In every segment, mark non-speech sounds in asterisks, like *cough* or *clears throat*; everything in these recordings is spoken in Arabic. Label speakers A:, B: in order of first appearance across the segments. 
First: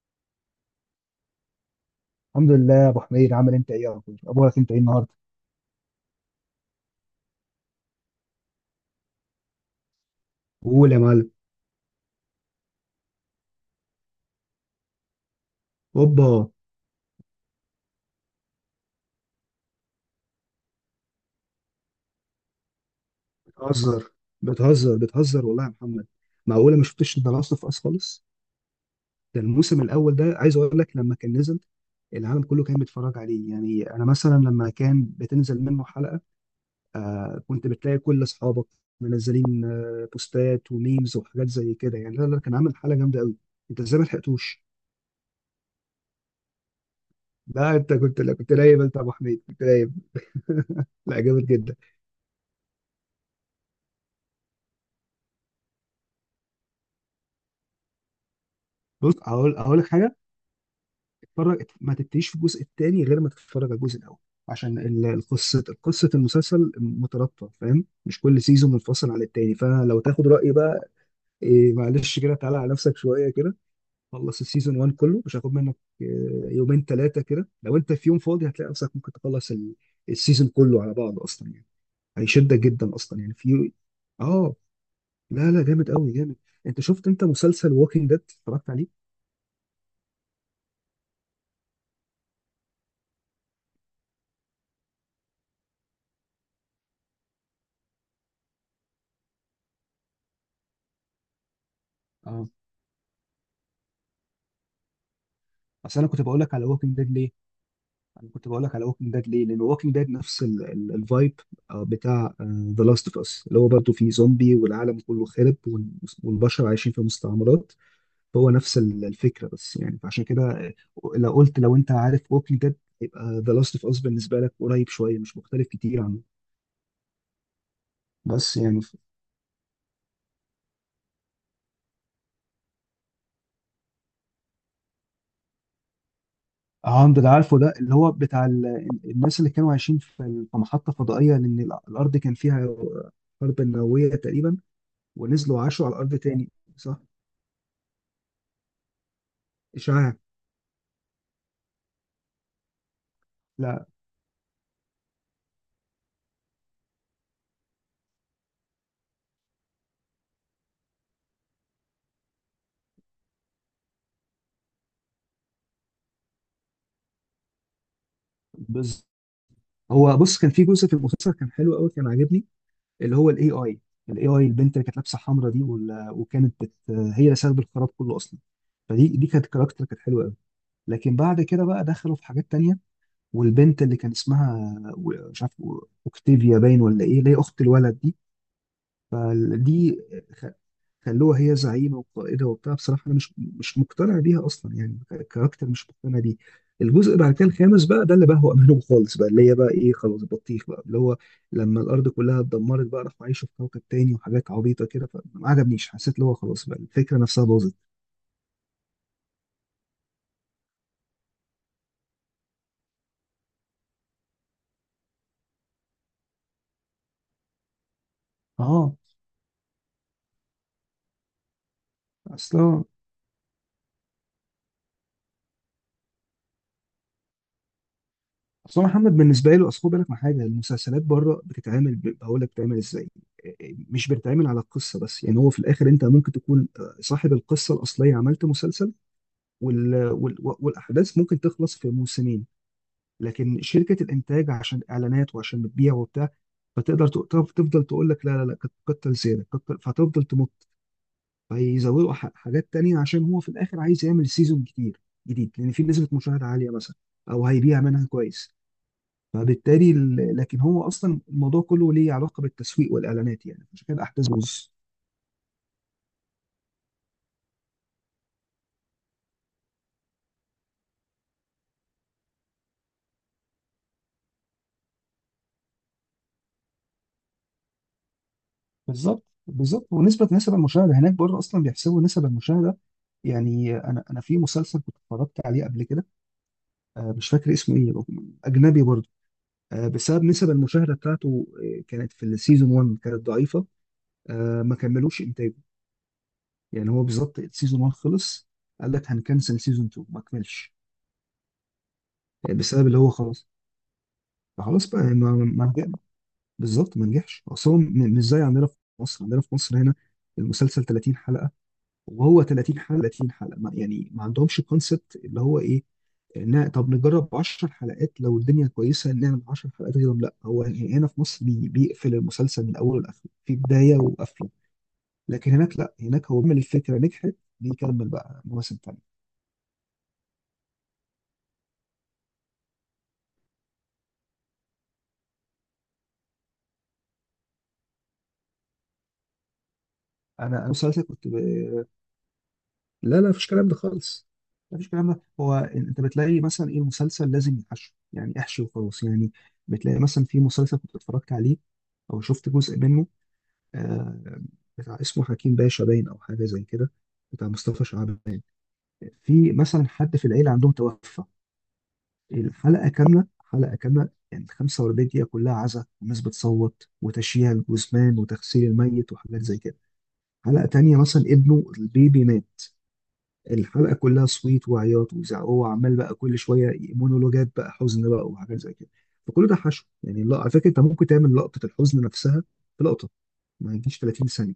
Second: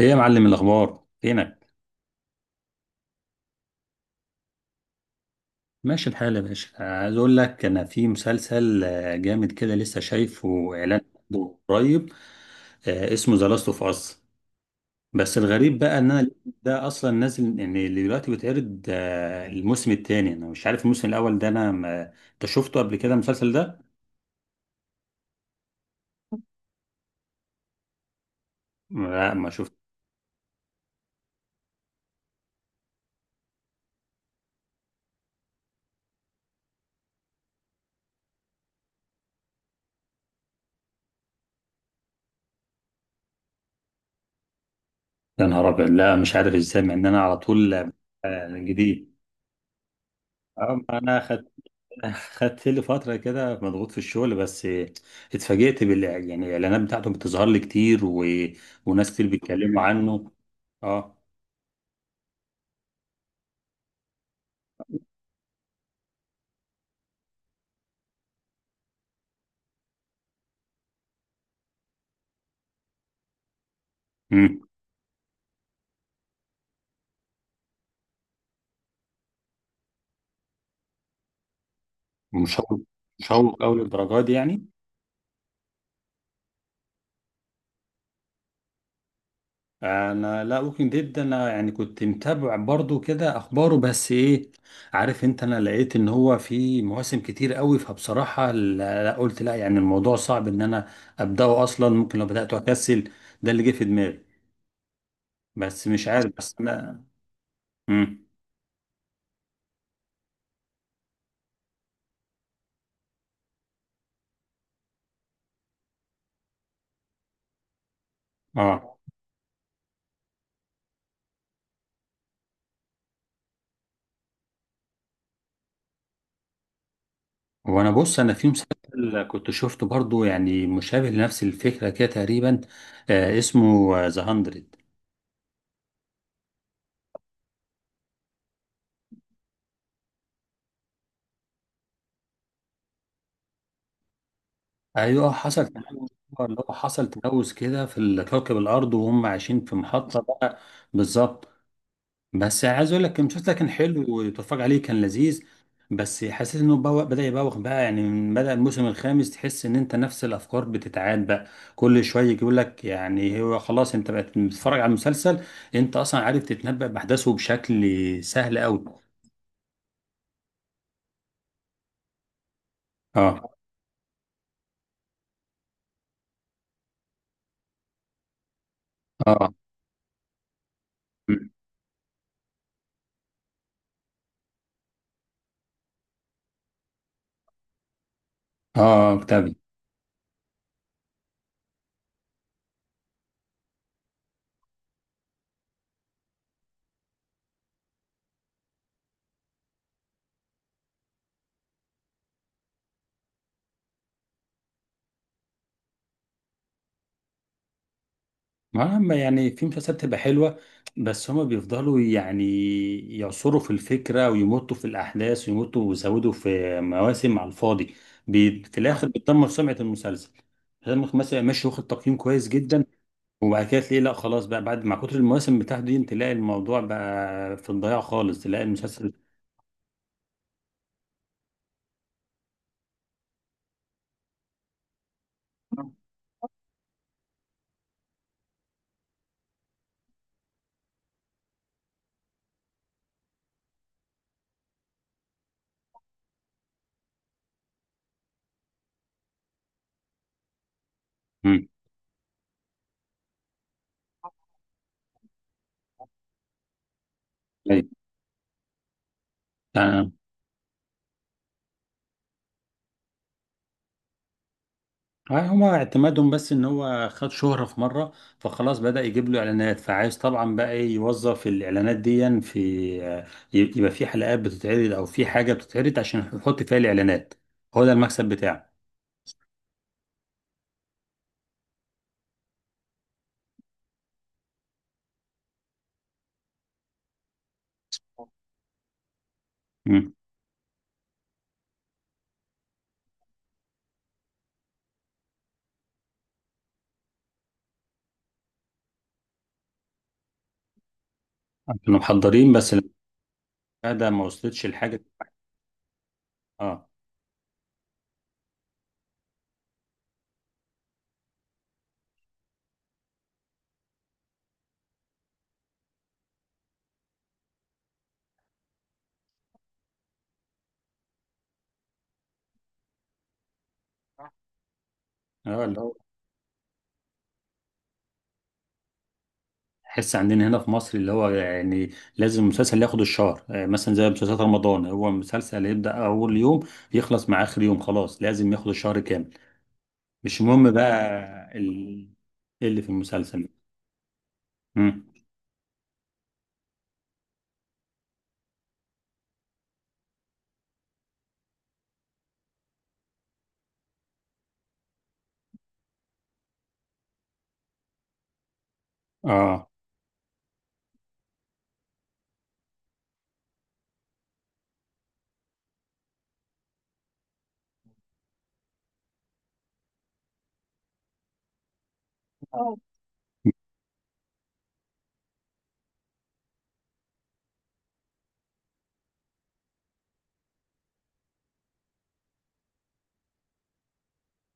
A: ايه يا معلم، الاخبار فينك؟
B: الحمد لله يا ابو حميد، عامل انت ايه يا رب؟ اخبارك انت ايه النهارده؟
A: ماشي الحال يا باشا، عايز اقول لك انا في مسلسل جامد كده، لسه شايفه
B: قول يا
A: اعلان
B: معلم.
A: عنه قريب. اسمه ذا لاست اوف اس. بس الغريب بقى ان انا
B: اوبا.
A: ده اصلا نازل، يعني اللي دلوقتي بيتعرض الموسم الثاني. انا مش عارف الموسم الاول ده، انا ما... انت شفته قبل كده المسلسل ده؟
B: بتهزر بتهزر بتهزر والله يا محمد. معقوله ما شفتش ذا لاست اوف اس خالص؟
A: لا
B: ده
A: ما شفت.
B: الموسم الاول، ده عايز اقول لك، لما كان نزل العالم كله كان بيتفرج عليه. يعني انا مثلا لما كان بتنزل منه حلقه، كنت بتلاقي كل اصحابك منزلين، بوستات وميمز وحاجات زي كده. يعني لا لا، كان عامل حلقه جامده قوي. انت ازاي ما لحقتوش؟
A: يا نهار ابيض، لا مش عارف ازاي مع ان انا على طول
B: لا انت كنت، لا كنت نايم، انت يا ابو
A: جديد.
B: حميد كنت نايم. *laughs*
A: ما
B: لا
A: انا
B: جامد جدا.
A: خدت لي فترة كده مضغوط في الشغل بس. اتفاجئت يعني الإعلانات بتاعته بتظهر لي كتير وناس
B: بص،
A: كتير
B: هقول
A: بيتكلموا
B: لك حاجه.
A: عنه. اه.
B: اتفرج، ما تبتديش في الجزء الثاني غير ما تتفرج على الجزء الاول. عشان القصه، قصه المسلسل مترابطه، فاهم؟ مش كل سيزون منفصل عن التاني. فلو تاخد رايي بقى، إيه معلش كده، تعالى على نفسك شويه كده. خلص
A: امم
B: السيزون 1 كله، مش هاخد منك إيه، يومين ثلاثه كده. لو انت في يوم فاضي هتلاقي نفسك ممكن تخلص السيزون كله على بعض اصلا، يعني هيشدك
A: مشوق
B: جدا اصلا، يعني
A: مشوق
B: في.
A: أوي للدرجة دي
B: اه
A: يعني؟
B: لا لا، جامد قوي جامد. انت شفت انت مسلسل ووكينج ديد، اتفرجت عليه؟
A: أنا لا، ممكن ديد، أنا يعني كنت متابع برضو كده أخباره، بس إيه عارف أنت، أنا لقيت إن هو في مواسم كتير أوي، فبصراحة لا لا، قلت لا، يعني الموضوع صعب إن أنا أبدأه أصلا، ممكن لو
B: اه.
A: بدأته أكسل. ده اللي جه في دماغي. بس
B: اصل
A: مش
B: انا كنت
A: عارف،
B: بقول لك
A: بس
B: على ووكينج
A: أنا.
B: ديد.
A: امم
B: انا كنت بقول لك على ووكينج ديد ليه؟ لان ووكينج ديد نفس الفايب بتاع ذا لاست اوف اس، اللي هو برضه فيه زومبي والعالم كله خرب والبشر عايشين في مستعمرات. هو نفس
A: اه.
B: الفكره، بس يعني فعشان كده. لو قلت، لو انت عارف ووكينج ديد يبقى ذا لاست اوف اس بالنسبه لك قريب شويه، مش مختلف كتير عنه.
A: وانا بص، انا في
B: بس يعني
A: مسلسل كنت شفته برضو يعني مشابه لنفس الفكره كده تقريبا. اسمه ذا هاندرد.
B: عند اللي عارفه، ده اللي هو بتاع الناس اللي كانوا عايشين في في محطه فضائيه، لان الارض كان فيها حرب نوويه تقريبا.
A: ايوه،
B: ونزلوا
A: حصل
B: عاشوا على
A: تلوث.
B: الارض تاني.
A: اللي هو
B: صح.
A: حصل تلوث كده في كوكب الارض، وهم عايشين في
B: اشعاع.
A: محطه بقى. بالظبط. بس عايز اقول لك، المسلسل ده كان
B: لا.
A: حلو وتتفرج عليه كان لذيذ، بس حسيت انه بوق بدأ يبوخ بقى، يعني من بدأ الموسم الخامس تحس ان انت نفس الافكار بتتعاد بقى، كل شويه يقول لك يعني هو خلاص انت بقت بتتفرج على المسلسل، انت اصلا عارف تتنبأ باحداثه بشكل سهل قوي.
B: بز... هو بص، كان في جزء في المسلسل كان حلو قوي، كان عاجبني، اللي هو
A: اه
B: الاي اي. الاي اي البنت اللي كانت لابسه حمرا دي، هي اللي سبب الخراب كله اصلا. فدي كانت
A: اه.
B: كاركتر كانت حلوه قوي. لكن بعد
A: م.
B: كده بقى دخلوا في حاجات تانية. والبنت اللي كان اسمها، مش عارف، اوكتيفيا باين ولا ايه، اللي هي اخت الولد دي.
A: اه كتاب.
B: فدي خ- خلوها هي زعيمه وقائده وبتاع. بصراحه انا مش مقتنع بيها اصلا، يعني كاركتر مش مقتنع بيه. الجزء بعد كده الخامس بقى، ده اللي بهوأ منهم خالص بقى، اللي هي بقى ايه، خلاص بطيخ بقى، اللي هو لما الارض كلها اتدمرت بقى راحوا عايشوا في كوكب تاني وحاجات عبيطه كده. فما عجبنيش، حسيت اللي هو خلاص بقى الفكره نفسها باظت.
A: ما هم يعني في مسلسلات بتبقى حلوة، بس هما بيفضلوا يعني يعصروا في الفكرة ويمطوا في الأحداث ويمطوا ويزودوا في مواسم على الفاضي. في
B: اه
A: الآخر بتدمر سمعة المسلسل. المسلسل مثلا ماشي واخد تقييم كويس
B: اصلا.
A: جدا، وبعد كده تلاقيه لا خلاص بقى، بعد مع كتر المواسم بتاعته دي تلاقي الموضوع بقى في الضياع خالص، تلاقي
B: اصل هو محمد
A: المسلسل.
B: بالنسبه له، اصل خد بالك من حاجه. المسلسلات بره بتتعمل، بقول لك بتتعمل ازاي. مش بتتعمل على القصه بس. يعني هو في الاخر انت ممكن تكون صاحب القصه الاصليه، عملت مسلسل، والاحداث ممكن تخلص في موسمين، لكن شركه الانتاج عشان اعلانات وعشان بتبيع وبتاع، فتقدر تفضل تقول لك لا لا لا، كتر زياده كتر، فهتفضل تمط.
A: مم.
B: فيزودوا حاجات تانية عشان هو في الاخر عايز يعمل سيزون كتير جديد، لان في نسبه مشاهده عاليه مثلا، او هيبيع منها كويس. فبالتالي
A: أيوة.
B: لكن هو اصلا الموضوع كله ليه علاقه بالتسويق والاعلانات، يعني عشان كده الاحداث بتبوظ.
A: هاي هما اعتمادهم بس ان هو خد شهرة في مرة، فخلاص بدأ يجيب له اعلانات، فعايز طبعا بقى إيه يوظف الاعلانات دي في يبقى في حلقات بتتعرض او في حاجة بتتعرض عشان يحط فيها الاعلانات. هو ده المكسب بتاعه.
B: بالظبط بالظبط. ونسبه نسب المشاهده هناك بره اصلا بيحسبوا نسب المشاهده. يعني انا في مسلسل كنت اتفرجت عليه قبل كده، مش فاكر اسمه ايه، اجنبي برضه.
A: مم.
B: بسبب نسب المشاهده بتاعته، كانت في السيزون 1 كانت ضعيفه، ما كملوش انتاجه. يعني هو بالظبط السيزون 1 خلص، قال لك هنكنسل. سيزون 2 ما كملش،
A: كانوا محضرين بس.
B: بسبب اللي هو خلاص.
A: ده ما وصلتش
B: فخلاص
A: الحاجة.
B: بقى
A: اه
B: بالظبط ما نجحش اصلا، مش زي عندنا في مصر هنا المسلسل 30 حلقه، وهو 30 حلقه 30 حلقه، ما يعني ما عندهمش كونسبت اللي هو ايه. طب نجرب 10 حلقات، لو الدنيا كويسه نعمل 10 حلقات غيرهم. لا، هو يعني هنا في مصر بيقفل المسلسل من اوله لاخره في بدايه وقفله. لكن
A: اه
B: هناك
A: اللي هو.
B: لا، هناك هو بيعمل، الفكره نجحت بيكمل بقى مواسم تانيه.
A: تحس عندنا هنا في مصر اللي هو يعني لازم المسلسل ياخد الشهر، مثلا زي مسلسلات رمضان، هو مسلسل يبدأ أول يوم يخلص مع آخر يوم، خلاص لازم ياخد الشهر كامل، مش
B: انا
A: مهم
B: مسلسل
A: بقى.
B: كنت
A: ال... إيه اللي في
B: لا لا مفيش
A: المسلسل؟
B: كلام ده خالص. مفيش
A: مم.
B: كلام ده. هو انت بتلاقي مثلا ايه، المسلسل لازم يحشو، يعني احشي وخلاص يعني. بتلاقي مثلا في مسلسل كنت اتفرجت عليه او شفت جزء منه، آه بتاع اسمه حكيم باشا باين، او حاجه زي كده، بتاع مصطفى شعبان. في
A: اه
B: مثلا حد في العيله عندهم توفى، الحلقه كامله، حلقه كامله، يعني 45 دقيقه كلها عزا والناس بتصوت وتشييع الجثمان وتغسيل الميت وحاجات زي كده. حلقه تانيه مثلا ابنه البيبي مات،
A: اه،
B: الحلقه كلها صويت وعياط وزعق، هو عمال بقى كل شويه مونولوجات بقى، حزن بقى وحاجات زي كده. فكل ده حشو، يعني لا على فكره انت ممكن تعمل لقطه الحزن نفسها في لقطه ما يجيش 30 ثانيه،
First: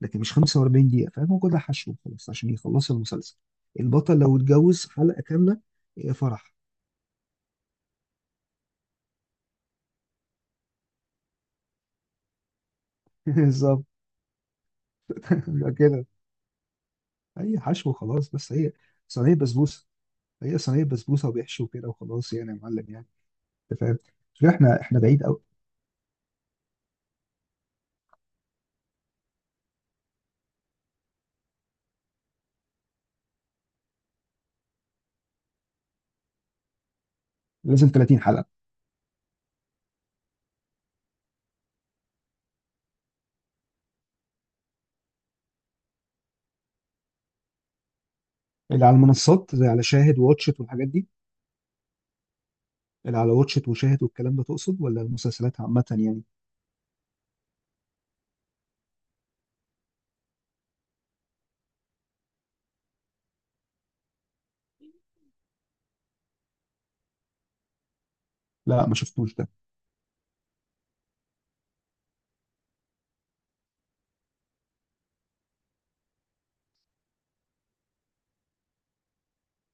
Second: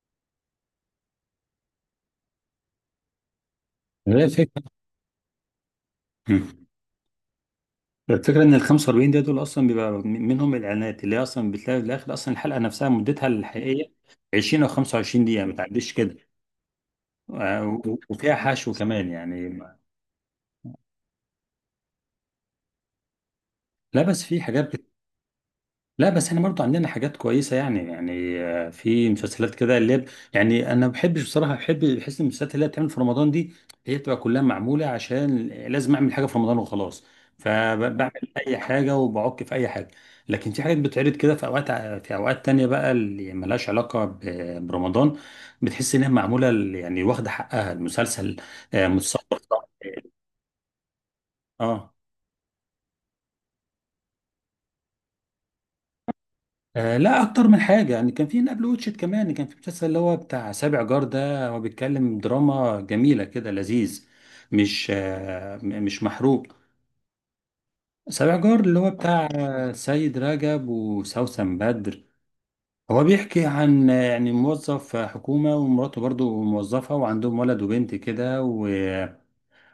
B: لكن مش 45 دقيقه، فاهم؟ هو كل ده حشو خلاص عشان يخلص المسلسل. البطل
A: هي
B: لو
A: الفكرة.
B: اتجوز حلقه كامله. إيه
A: مم.
B: فرح.
A: الفكرة ان ال 45 دقيقة دول اصلا بيبقى منهم الاعلانات، اللي هي اصلا بتلاقي في الاخر اصلا الحلقة نفسها مدتها
B: *laughs* بالظبط.
A: الحقيقية 20 او 25 دقيقة
B: *laughs*
A: ما
B: يبقى
A: تعديش
B: كده.
A: كده.
B: اي حشو خلاص،
A: وفيها
B: بس هي
A: حشو كمان
B: صينيه
A: يعني.
B: بسبوسه. هي صينيه بسبوسه وبيحشو كده وخلاص، يعني يا معلم، يعني انت فاهم،
A: لا بس في
B: مش كده،
A: حاجات.
B: احنا بعيد قوي.
A: لا بس احنا برضو عندنا حاجات كويسة يعني في مسلسلات كده يعني انا ما بحبش بصراحة، بحس إن المسلسلات اللي هي بتعمل في رمضان دي هي بتبقى كلها معمولة عشان لازم اعمل حاجة في رمضان وخلاص.
B: لازم
A: فبعمل
B: 30 حلقه.
A: اي حاجة وبعك في اي حاجة. لكن في حاجات بتعرض كده في اوقات تانية بقى اللي ملهاش علاقة برمضان، بتحس انها معمولة يعني واخدة حقها المسلسل.
B: اللي على
A: متصور
B: المنصات زي
A: صح.
B: على شاهد وواتشت والحاجات دي.
A: اه.
B: اللي على واتشت وشاهد والكلام ده تقصد، ولا المسلسلات عامة يعني؟
A: لا، اكتر من حاجه، يعني كان في نابل ووتشت، كمان كان في مسلسل اللي هو بتاع سابع جار ده، هو بيتكلم دراما جميله كده لذيذ، مش مش محروق. سابع جار اللي
B: لا
A: هو
B: ما
A: بتاع
B: شفتوش ده.
A: سيد رجب وسوسن بدر. هو بيحكي عن يعني موظف حكومه ومراته برضو موظفه، وعندهم ولد وبنت كده،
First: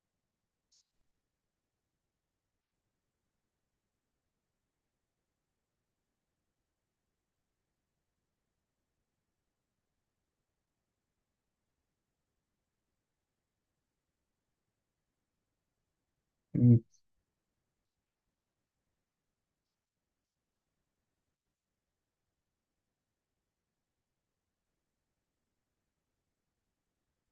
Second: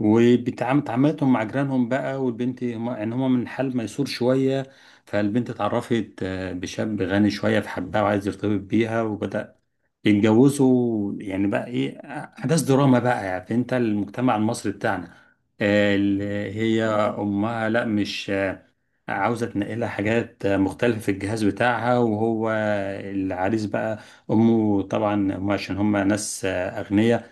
A: وبتعاملتهم مع جيرانهم بقى، والبنت هم ان هم من حال ميسور شويه. فالبنت اتعرفت بشاب غني شويه فحبها وعايز يرتبط بيها، وبدأ يتجوزوا يعني بقى ايه، احداث دراما بقى. يعني انت المجتمع المصري بتاعنا اللي
B: مم.
A: هي امها، لا مش عاوزه تنقلها حاجات مختلفه في الجهاز بتاعها. وهو العريس بقى، امه طبعا هم عشان هم ناس اغنياء،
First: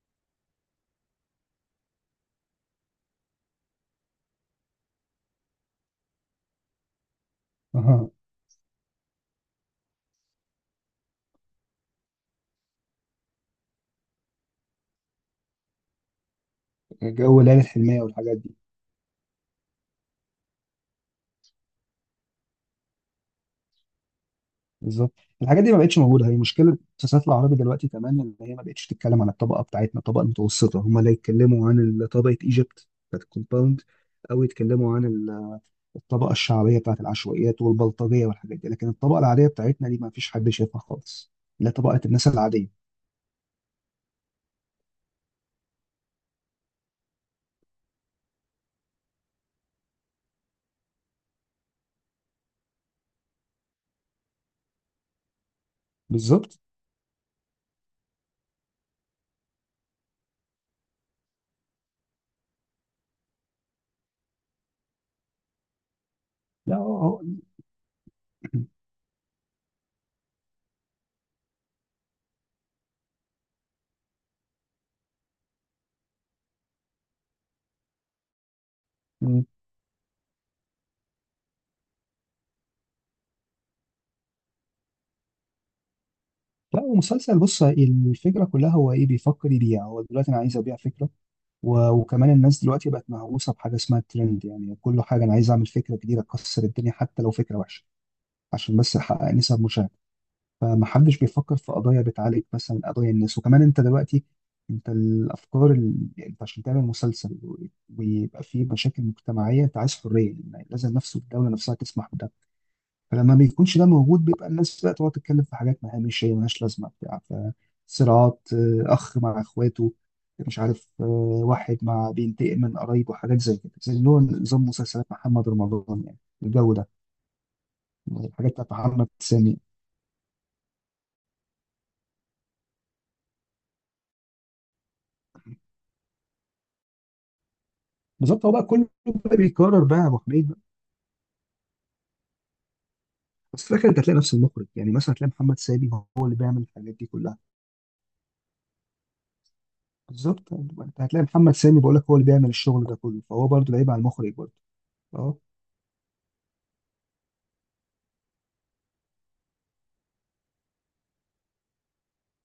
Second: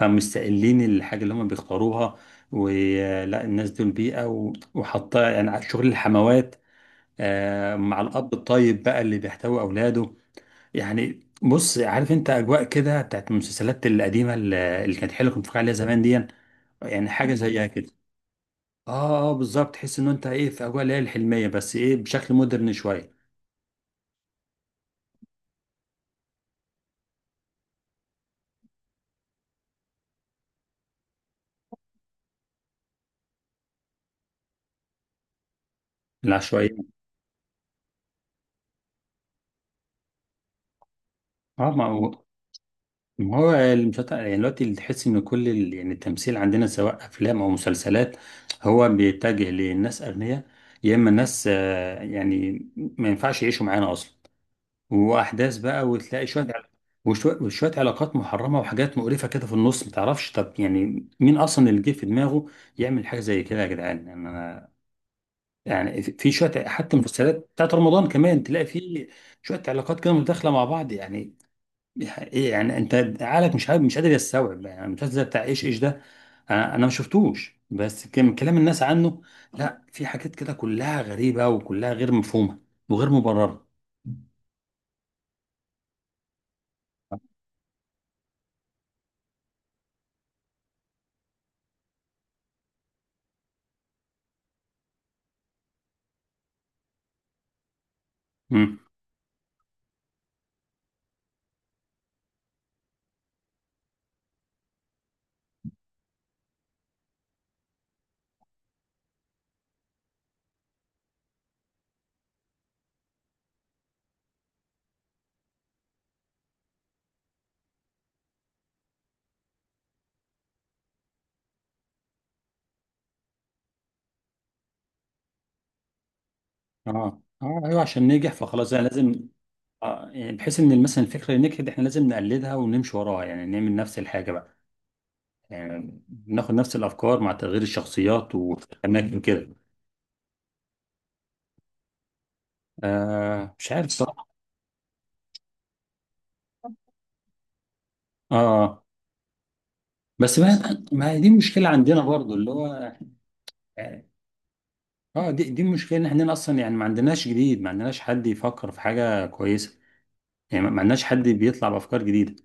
A: فمستقلين الحاجة اللي هم بيختاروها ولا الناس دول بيئة، وحاطة يعني على شغل الحموات. مع
B: اها.
A: الأب الطيب بقى اللي بيحتوي أولاده. يعني بص، عارف أنت أجواء كده بتاعت المسلسلات القديمة اللي كانت حلوة كنت بتفرج عليها زمان دي، يعني حاجة
B: جو ليالي
A: زيها كده.
B: الحلمية والحاجات دي.
A: اه اه، بالظبط، تحس ان انت ايه في اجواء اللي هي الحلمية، بس ايه بشكل مودرن شوية.
B: بالظبط. الحاجات دي ما بقتش موجودة، هي مشكلة المسلسلات العربي دلوقتي، كمان ان هي ما بقتش تتكلم عن الطبقة بتاعتنا، الطبقة المتوسطة. هم لا، يتكلموا عن طبقة ايجيبت بتاعت الكومباوند، او يتكلموا عن الطبقة
A: العشوائية.
B: الشعبية بتاعت العشوائيات والبلطجية والحاجات دي، لكن الطبقة العادية بتاعتنا دي ما فيش حد شايفها خالص.
A: اه،
B: لا،
A: ما
B: طبقة
A: هو.
B: الناس العادية.
A: ما هو المسلسل يعني دلوقتي، اللي تحس ان كل يعني التمثيل عندنا سواء افلام او مسلسلات، هو بيتجه للناس اغنياء، يا اما الناس يعني ما ينفعش يعيشوا معانا اصلا، واحداث بقى، وتلاقي شويه
B: بالظبط.
A: وشويه وشوية علاقات محرمه وحاجات مقرفه كده في النص، ما تعرفش طب يعني مين اصلا اللي جه في دماغه يعمل حاجه زي كده يا جدعان. يعني انا، يعني في شويه
B: لا
A: حتى
B: اه.
A: مسلسلات بتاعت رمضان كمان تلاقي في شويه علاقات كده متداخله مع بعض يعني. دي حقيقة. يعني انت عقلك مش قادر يستوعب، يعني المسلسل بتاع ايش ايش ده. أنا ما شفتوش بس كان كلام الناس عنه.
B: آه. *clears throat*
A: لا في حاجات كده كلها غريبة وكلها غير مفهومة وغير مبررة.
B: لا ومسلسل، بص الفكره كلها، هو ايه بيفكر يبيع. هو دلوقتي انا عايز ابيع فكره، وكمان الناس دلوقتي بقت مهووسه بحاجه اسمها الترند، يعني كل حاجه انا عايز اعمل فكره جديده تكسر الدنيا حتى لو فكره وحشه، عشان
A: امم
B: بس احقق نسب مشاهده. فمحدش بيفكر في قضايا بتعالج مثلا قضايا الناس. وكمان انت دلوقتي، انت الافكار. يعني انت عشان تعمل مسلسل ويبقى فيه مشاكل مجتمعيه، انت عايز حريه، يعني لازم نفسه الدوله نفسها تسمح بده. فلما ما بيكونش ده موجود، بيبقى الناس بقى تقعد تتكلم في حاجات ما، مش هي ملهاش لازمه بتاع، فصراعات. اخ مع اخواته، مش عارف، واحد بينتقم من قرايبه، حاجات زي كده، زي اللي هو نظام مسلسلات محمد رمضان يعني، الجو ده،
A: اه اه ايوه، عشان ننجح
B: الحاجات بتاعت
A: فخلاص انا
B: محمد
A: لازم.
B: سامي.
A: يعني بحيث ان مثلا الفكرة اللي نجحت احنا لازم نقلدها ونمشي وراها، يعني نعمل نفس الحاجة بقى، يعني ناخد نفس الافكار مع تغيير الشخصيات
B: بالظبط. هو بقى كله
A: والاماكن
B: بقى
A: كده.
B: بيكرر بقى يا ابو حميد بقى، بس في
A: مش عارف
B: الاخر انت هتلاقي
A: الصراحة.
B: نفس المخرج، يعني مثلا هتلاقي محمد سامي هو اللي بيعمل الحاجات دي كلها.
A: اه، بس
B: بالظبط،
A: ما
B: انت
A: ما هي
B: هتلاقي
A: دي
B: محمد
A: مشكلة
B: سامي، بقول
A: عندنا
B: لك هو اللي
A: برضو
B: بيعمل
A: اللي
B: الشغل ده
A: هو.
B: كله، فهو برضه لعيب
A: اه.
B: على المخرج برضه. أه؟
A: دي المشكله ان احنا اصلا يعني ما عندناش جديد، ما عندناش حد يفكر في حاجه كويسه، يعني ما عندناش حد بيطلع بافكار جديده.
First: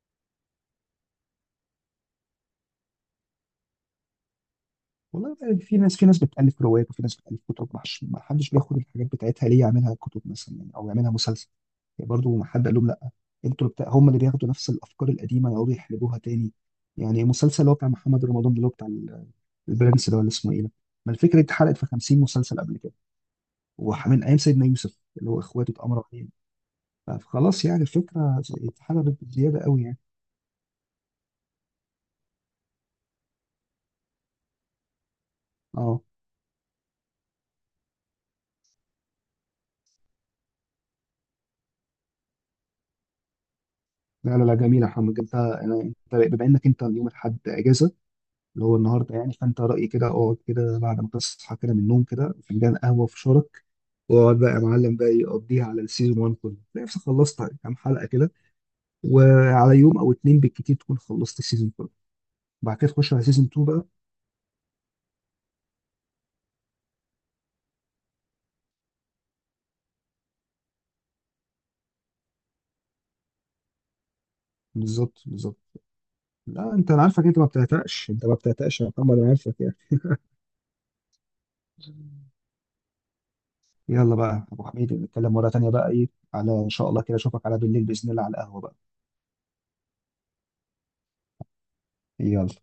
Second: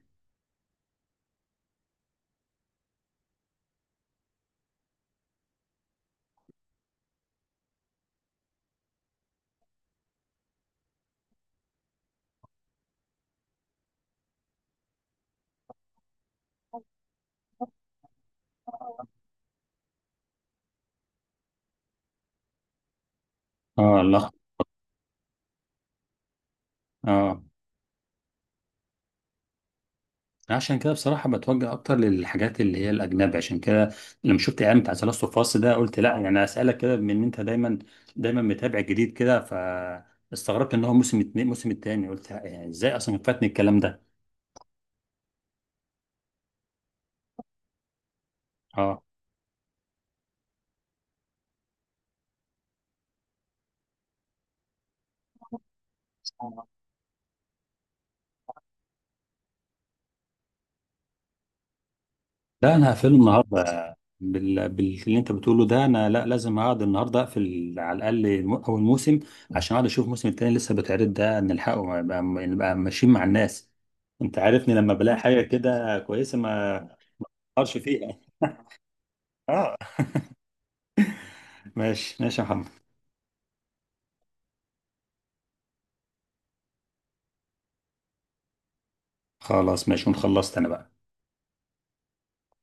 B: والله بقى، في ناس بتألف روايات، وفي ناس بتألف كتب، ما حدش بياخد الحاجات بتاعتها ليه، يعملها كتب مثلا يعني، او يعملها مسلسل. يعني برضه ما حد قال لهم لا، انتوا اللي بتاع، هم اللي بياخدوا نفس الافكار القديمه يقعدوا يحلبوها تاني. يعني المسلسل اللي هو بتاع محمد رمضان ده، اللي هو بتاع البرنس ده ولا اسمه ايه ده، ما الفكره دي اتحرقت في 50 مسلسل قبل كده،
A: اه
B: ومن
A: الله.
B: ايام سيدنا يوسف اللي هو اخواته اتأمروا عليه.
A: اه.
B: فخلاص يعني الفكره اتحلبت بزياده قوي يعني.
A: عشان كده بصراحه بتوجه اكتر للحاجات اللي هي الاجنبي، عشان كده لما شفت اعلان بتاع ثلاث فاصل ده قلت
B: اه.
A: لا، يعني اسالك كده بما ان انت دايما دايما متابع جديد كده، فاستغربت ان هو موسم التاني، قلت يعني ازاي اصلا فاتني الكلام ده.
B: لا لا لا، جميله يا محمد. انت انت بما انك انت اليوم الاحد اجازه، اللي هو النهارده يعني، فانت رايي كده اقعد كده بعد ما تصحى كده من النوم كده فنجان قهوه في شارك، واقعد بقى يا معلم بقى، يقضيها على السيزون 1 كله،
A: اه.
B: تلاقي نفسك خلصت كام حلقه كده، وعلى يوم او اتنين بالكتير تكون خلصت السيزون كله،
A: لا
B: وبعد كده
A: انا
B: تخش
A: هقفله
B: على سيزون 2 بقى.
A: النهارده باللي انت بتقوله ده، انا لا لازم اقعد النهارده اقفل على الاقل اول موسم، عشان اقعد اشوف الموسم التاني لسه بيتعرض ده نلحقه، نبقى ماشيين مع الناس. انت عارفني لما بلاقي
B: بالظبط
A: حاجه
B: بالظبط.
A: كده كويسه
B: لا
A: ما
B: انت، انا عارفك انت ما
A: اقرش
B: بتعتقش،
A: فيها.
B: انت ما بتعتقش يا محمد، انا عارفك يعني.
A: اه. ماشي ماشي يا محمد.
B: يلا بقى يا ابو حميد، نتكلم مره تانيه بقى ايه، على ان شاء الله كده اشوفك على بالليل باذن الله على القهوه بقى.
A: خلاص ماشي، ونخلصت انا بقى.
B: يلا.